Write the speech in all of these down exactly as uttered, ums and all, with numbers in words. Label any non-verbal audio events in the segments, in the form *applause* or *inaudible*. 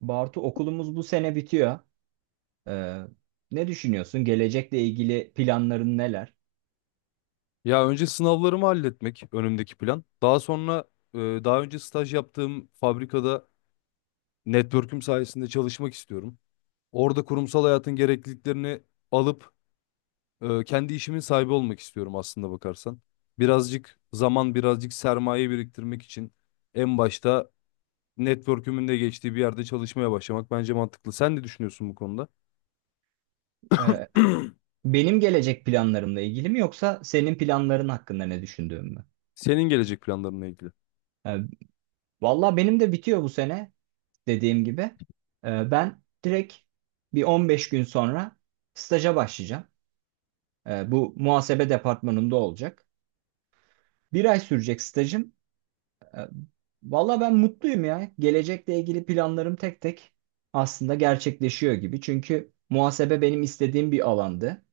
Bartu okulumuz bu sene bitiyor. Ee, Ne düşünüyorsun? Gelecekle ilgili planların neler? Ya önce sınavlarımı halletmek önümdeki plan. Daha sonra e, daha önce staj yaptığım fabrikada network'üm sayesinde çalışmak istiyorum. Orada kurumsal hayatın gerekliliklerini alıp e, kendi işimin sahibi olmak istiyorum aslında bakarsan. Birazcık zaman, birazcık sermaye biriktirmek için en başta network'ümün de geçtiği bir yerde çalışmaya başlamak bence mantıklı. Sen ne düşünüyorsun bu konuda? Ee, *clears throat* Benim gelecek planlarımla ilgili mi yoksa senin planların hakkında ne düşündüğüm mü? Senin gelecek planlarınla ilgili. Ee, Valla benim de bitiyor bu sene dediğim gibi. Ee, ben direkt bir on beş gün sonra staja başlayacağım. Ee, bu muhasebe departmanında olacak. Bir ay sürecek stajım. E, Valla ben mutluyum ya. Gelecekle ilgili planlarım tek tek aslında gerçekleşiyor gibi. Çünkü muhasebe benim istediğim bir alandı.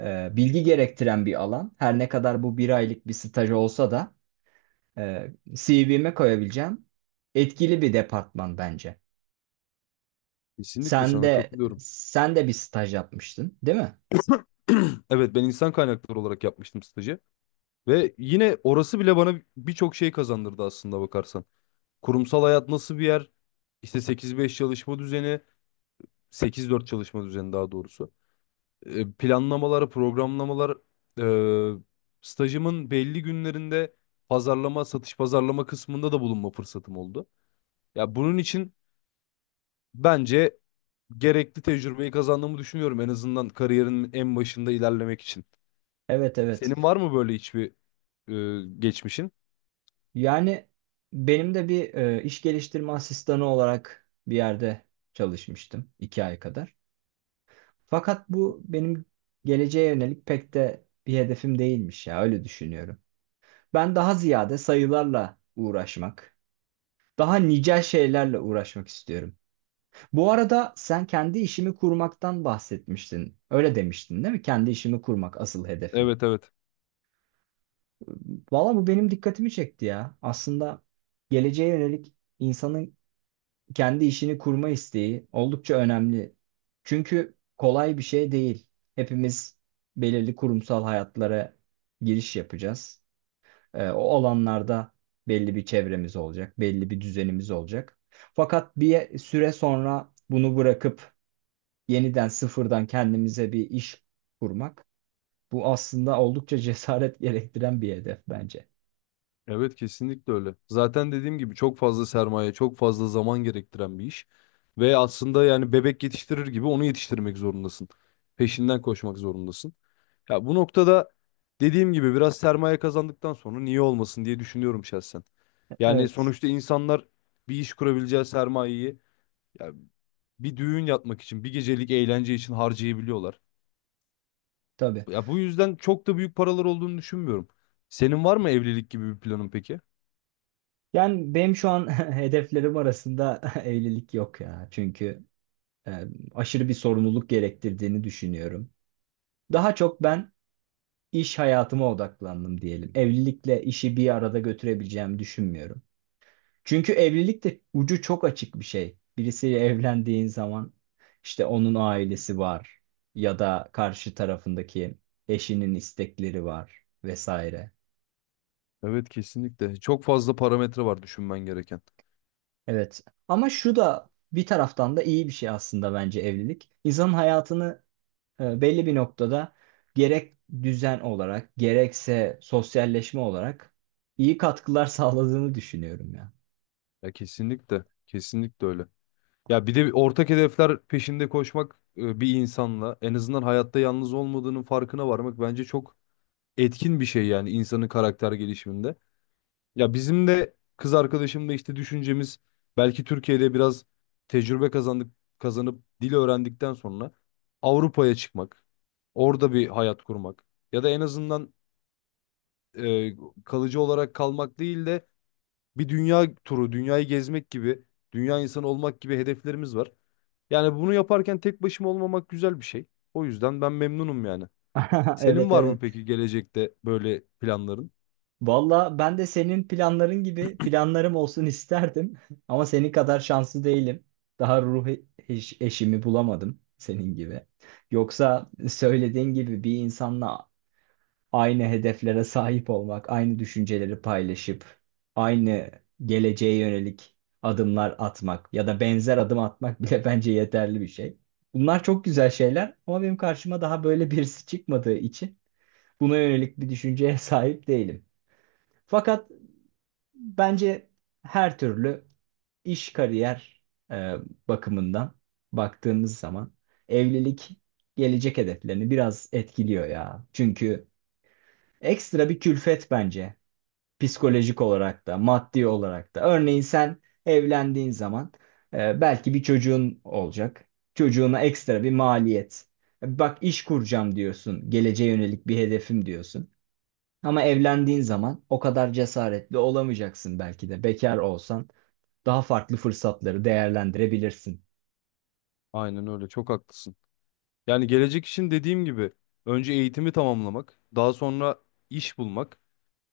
E, bilgi gerektiren bir alan. Her ne kadar bu bir aylık bir staj olsa da e, C V'me koyabileceğim etkili bir departman bence. Kesinlikle Sen sana de katılıyorum. sen de bir staj yapmıştın, değil mi? *clears throat* Evet ben insan kaynakları olarak yapmıştım stajı. Ve yine orası bile bana birçok şey kazandırdı aslında bakarsan. Kurumsal hayat nasıl bir yer? İşte sekiz beş çalışma düzeni, sekiz dört çalışma düzeni daha doğrusu. E, planlamalar, programlamalar, e, stajımın belli günlerinde pazarlama, satış pazarlama kısmında da bulunma fırsatım oldu. Ya bunun için bence gerekli tecrübeyi kazandığımı düşünüyorum en azından kariyerin en başında ilerlemek için. Evet, evet. Senin var mı böyle hiçbir e, geçmişin? Yani benim de bir e, iş geliştirme asistanı olarak bir yerde çalışmıştım iki ay kadar. Fakat bu benim geleceğe yönelik pek de bir hedefim değilmiş ya, öyle düşünüyorum. Ben daha ziyade sayılarla uğraşmak, daha nicel şeylerle uğraşmak istiyorum. Bu arada sen kendi işimi kurmaktan bahsetmiştin. Öyle demiştin değil mi? Kendi işimi kurmak asıl hedefim. Evet, evet. Valla bu benim dikkatimi çekti ya. Aslında geleceğe yönelik insanın kendi işini kurma isteği oldukça önemli. Çünkü kolay bir şey değil. Hepimiz belirli kurumsal hayatlara giriş yapacağız. Ee, o alanlarda belli bir çevremiz olacak, belli bir düzenimiz olacak. Fakat bir süre sonra bunu bırakıp yeniden sıfırdan kendimize bir iş kurmak, bu aslında oldukça cesaret *laughs* gerektiren bir hedef bence. Evet, kesinlikle öyle. Zaten dediğim gibi çok fazla sermaye, çok fazla zaman gerektiren bir iş. Ve aslında yani bebek yetiştirir gibi onu yetiştirmek zorundasın. Peşinden koşmak zorundasın. Ya bu noktada dediğim gibi biraz sermaye kazandıktan sonra niye olmasın diye düşünüyorum şahsen. Yani Evet. sonuçta insanlar bir iş kurabileceği sermayeyi ya bir düğün yapmak için, bir gecelik eğlence için harcayabiliyorlar. Tabii. Ya bu yüzden çok da büyük paralar olduğunu düşünmüyorum. Senin var mı evlilik gibi bir planın peki? Yani benim şu an *laughs* hedeflerim arasında *laughs* evlilik yok ya. Çünkü e, aşırı bir sorumluluk gerektirdiğini düşünüyorum. Daha çok ben iş hayatıma odaklandım diyelim. Evlilikle işi bir arada götürebileceğimi düşünmüyorum. Çünkü evlilik de ucu çok açık bir şey. Birisiyle evlendiğin zaman işte onun ailesi var ya da karşı tarafındaki eşinin istekleri var vesaire. Evet, kesinlikle. Çok fazla parametre var düşünmen gereken. Evet. Ama şu da bir taraftan da iyi bir şey aslında bence evlilik. İnsanın hayatını E, belli bir noktada gerek düzen olarak gerekse sosyalleşme olarak iyi katkılar *laughs* sağladığını düşünüyorum ya. Ya kesinlikle. Kesinlikle öyle. Ya bir de ortak hedefler peşinde koşmak, e, bir insanla en azından hayatta yalnız olmadığının farkına varmak bence çok etkin bir şey yani insanın karakter gelişiminde. Ya bizim de kız arkadaşımla işte düşüncemiz belki Türkiye'de biraz tecrübe kazandık kazanıp dil öğrendikten sonra Avrupa'ya çıkmak, orada bir hayat kurmak ya da en azından e, kalıcı olarak kalmak değil de bir dünya turu, dünyayı gezmek gibi, dünya insanı olmak gibi hedeflerimiz var. Yani bunu yaparken tek başıma olmamak güzel bir şey. O yüzden ben memnunum yani. *laughs* Senin Evet, var mı evet. peki gelecekte böyle planların? Valla ben de senin planların gibi planlarım olsun isterdim. *laughs* Ama senin kadar şanslı değilim. Daha ruh e- eş- eşimi bulamadım senin gibi. Yoksa söylediğin gibi bir insanla aynı hedeflere sahip olmak, aynı düşünceleri paylaşıp, aynı geleceğe yönelik adımlar atmak ya da benzer adım atmak bile *laughs* bence yeterli bir şey. Bunlar çok güzel şeyler ama benim karşıma daha böyle birisi çıkmadığı için buna yönelik bir düşünceye *laughs* sahip değilim. Fakat bence her türlü iş kariyer e, bakımından baktığımız zaman evlilik gelecek hedeflerini biraz etkiliyor ya. Çünkü ekstra bir külfet bence, psikolojik olarak da maddi olarak da. Örneğin sen evlendiğin zaman e, belki bir çocuğun olacak. Çocuğuna ekstra bir maliyet. Bak, iş kuracağım diyorsun. Geleceğe yönelik bir hedefim diyorsun. Ama evlendiğin zaman o kadar cesaretli olamayacaksın, belki de bekar olsan daha farklı fırsatları değerlendirebilirsin. Aynen öyle, çok haklısın. Yani gelecek için dediğim gibi önce eğitimi tamamlamak, daha sonra iş bulmak,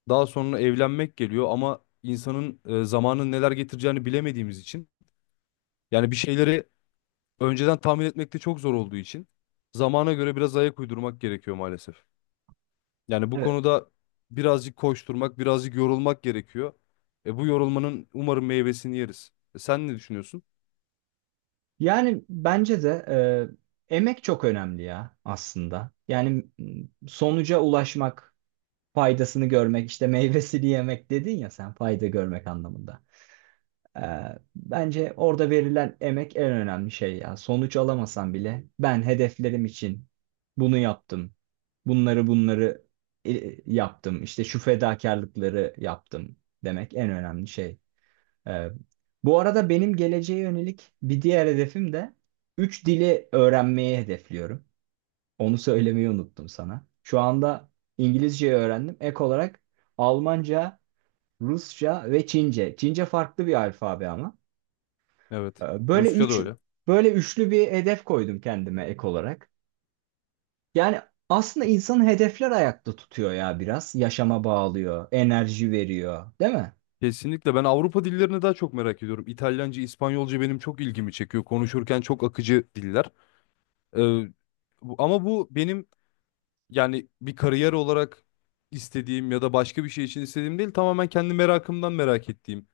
daha sonra evlenmek geliyor ama insanın e, zamanın neler getireceğini bilemediğimiz için yani bir şeyleri önceden tahmin etmekte çok zor olduğu için zamana göre biraz ayak uydurmak gerekiyor maalesef. Yani bu Evet. konuda birazcık koşturmak, birazcık yorulmak gerekiyor. E bu yorulmanın umarım meyvesini yeriz. E sen ne düşünüyorsun? Yani bence de e, emek çok önemli ya aslında. Yani m, sonuca ulaşmak, faydasını görmek, işte meyvesini yemek dedin ya sen, fayda görmek anlamında. E, Bence orada verilen emek en önemli şey ya. Sonuç alamasan bile ben hedeflerim için bunu yaptım. Bunları bunları e, yaptım. İşte şu fedakarlıkları yaptım demek en önemli şey. Ee, Bu arada benim geleceğe yönelik bir diğer hedefim de üç dili öğrenmeyi hedefliyorum. Onu söylemeyi unuttum sana. Şu anda İngilizceyi öğrendim. Ek olarak Almanca, Rusça ve Çince. Çince farklı bir alfabe ama. Evet. Ee, Böyle Rusça da üç, öyle. Böyle üçlü bir hedef koydum kendime ek olarak. Yani aslında insanın hedefler ayakta tutuyor ya biraz. Yaşama bağlıyor, enerji veriyor, değil mi? Kesinlikle ben Avrupa dillerini daha çok merak ediyorum. İtalyanca, İspanyolca benim çok ilgimi çekiyor. Konuşurken çok akıcı diller. E, bu- ama bu benim yani bir kariyer olarak istediğim ya da başka bir şey için istediğim değil. Tamamen kendi merakımdan merak ettiğim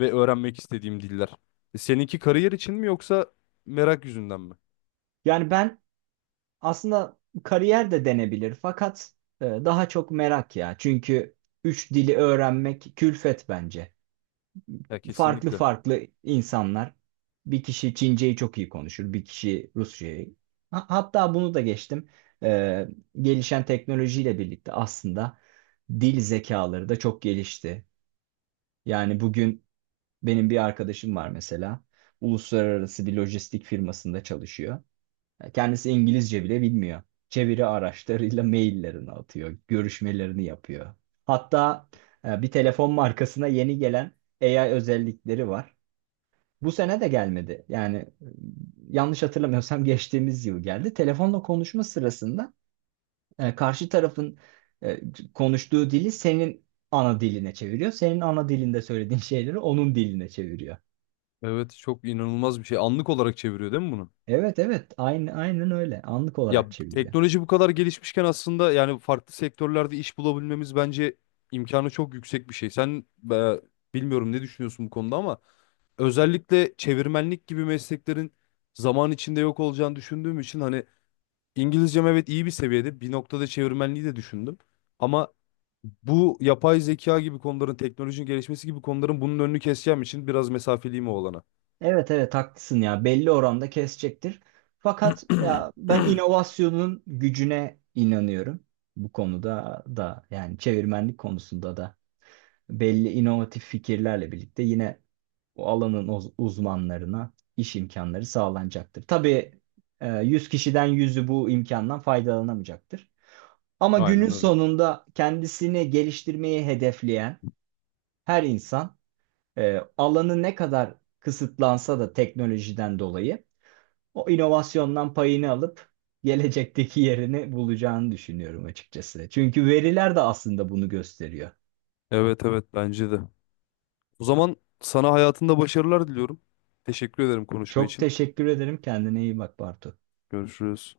ve öğrenmek istediğim diller. E, seninki kariyer için mi yoksa merak yüzünden mi? Yani ben aslında kariyer de denebilir fakat e, daha çok merak ya. Çünkü üç dili öğrenmek külfet bence. Ya Farklı kesinlikle. farklı insanlar. Bir kişi Çince'yi çok iyi konuşur, bir kişi Rusça'yı. Ha- hatta bunu da geçtim. E, Gelişen teknolojiyle birlikte aslında dil zekaları da çok gelişti. Yani bugün benim bir arkadaşım var mesela. Uluslararası bir lojistik firmasında çalışıyor. Kendisi İngilizce bile bilmiyor. Çeviri araçlarıyla maillerini atıyor, görüşmelerini yapıyor. Hatta e, bir telefon markasına yeni gelen A I özellikleri var. Bu sene de gelmedi. Yani e, yanlış hatırlamıyorsam *laughs* geçtiğimiz yıl geldi. Telefonla konuşma sırasında e, karşı tarafın e, konuştuğu dili senin ana diline çeviriyor. Senin ana dilinde söylediğin şeyleri onun diline çeviriyor. Evet, çok inanılmaz bir şey. Anlık olarak çeviriyor değil mi bunu? Evet, evet, aynı aynen öyle. Anlık Ya olarak çeviriyor. teknoloji bu kadar gelişmişken aslında yani farklı sektörlerde iş bulabilmemiz bence imkanı çok yüksek bir şey. Sen e, bilmiyorum ne düşünüyorsun bu konuda ama özellikle çevirmenlik gibi mesleklerin zaman içinde yok olacağını düşündüğüm için hani İngilizcem evet iyi bir seviyede. Bir noktada çevirmenliği de düşündüm. Ama bu yapay zeka gibi konuların, teknolojinin gelişmesi gibi konuların bunun önünü keseceğim için biraz mesafeliyim o olana. Evet, evet, haklısın ya, belli oranda kesecektir. Fakat ya ben inovasyonun gücüne inanıyorum. Bu konuda da yani çevirmenlik konusunda da belli inovatif fikirlerle birlikte yine o alanın uz- uzmanlarına iş imkanları sağlanacaktır. Tabii e, yüz kişiden yüzü bu imkandan faydalanamayacaktır. Ama günün Aynen öyle. sonunda kendisini geliştirmeyi hedefleyen her insan e, alanı ne kadar kısıtlansa da teknolojiden dolayı o inovasyondan payını alıp gelecekteki yerini bulacağını düşünüyorum açıkçası. Çünkü veriler de aslında bunu gösteriyor. Evet, evet, bence de. O zaman sana hayatında başarılar diliyorum. Teşekkür ederim konuşma Çok için. teşekkür ederim. Kendine iyi bak, Bartu. Görüşürüz.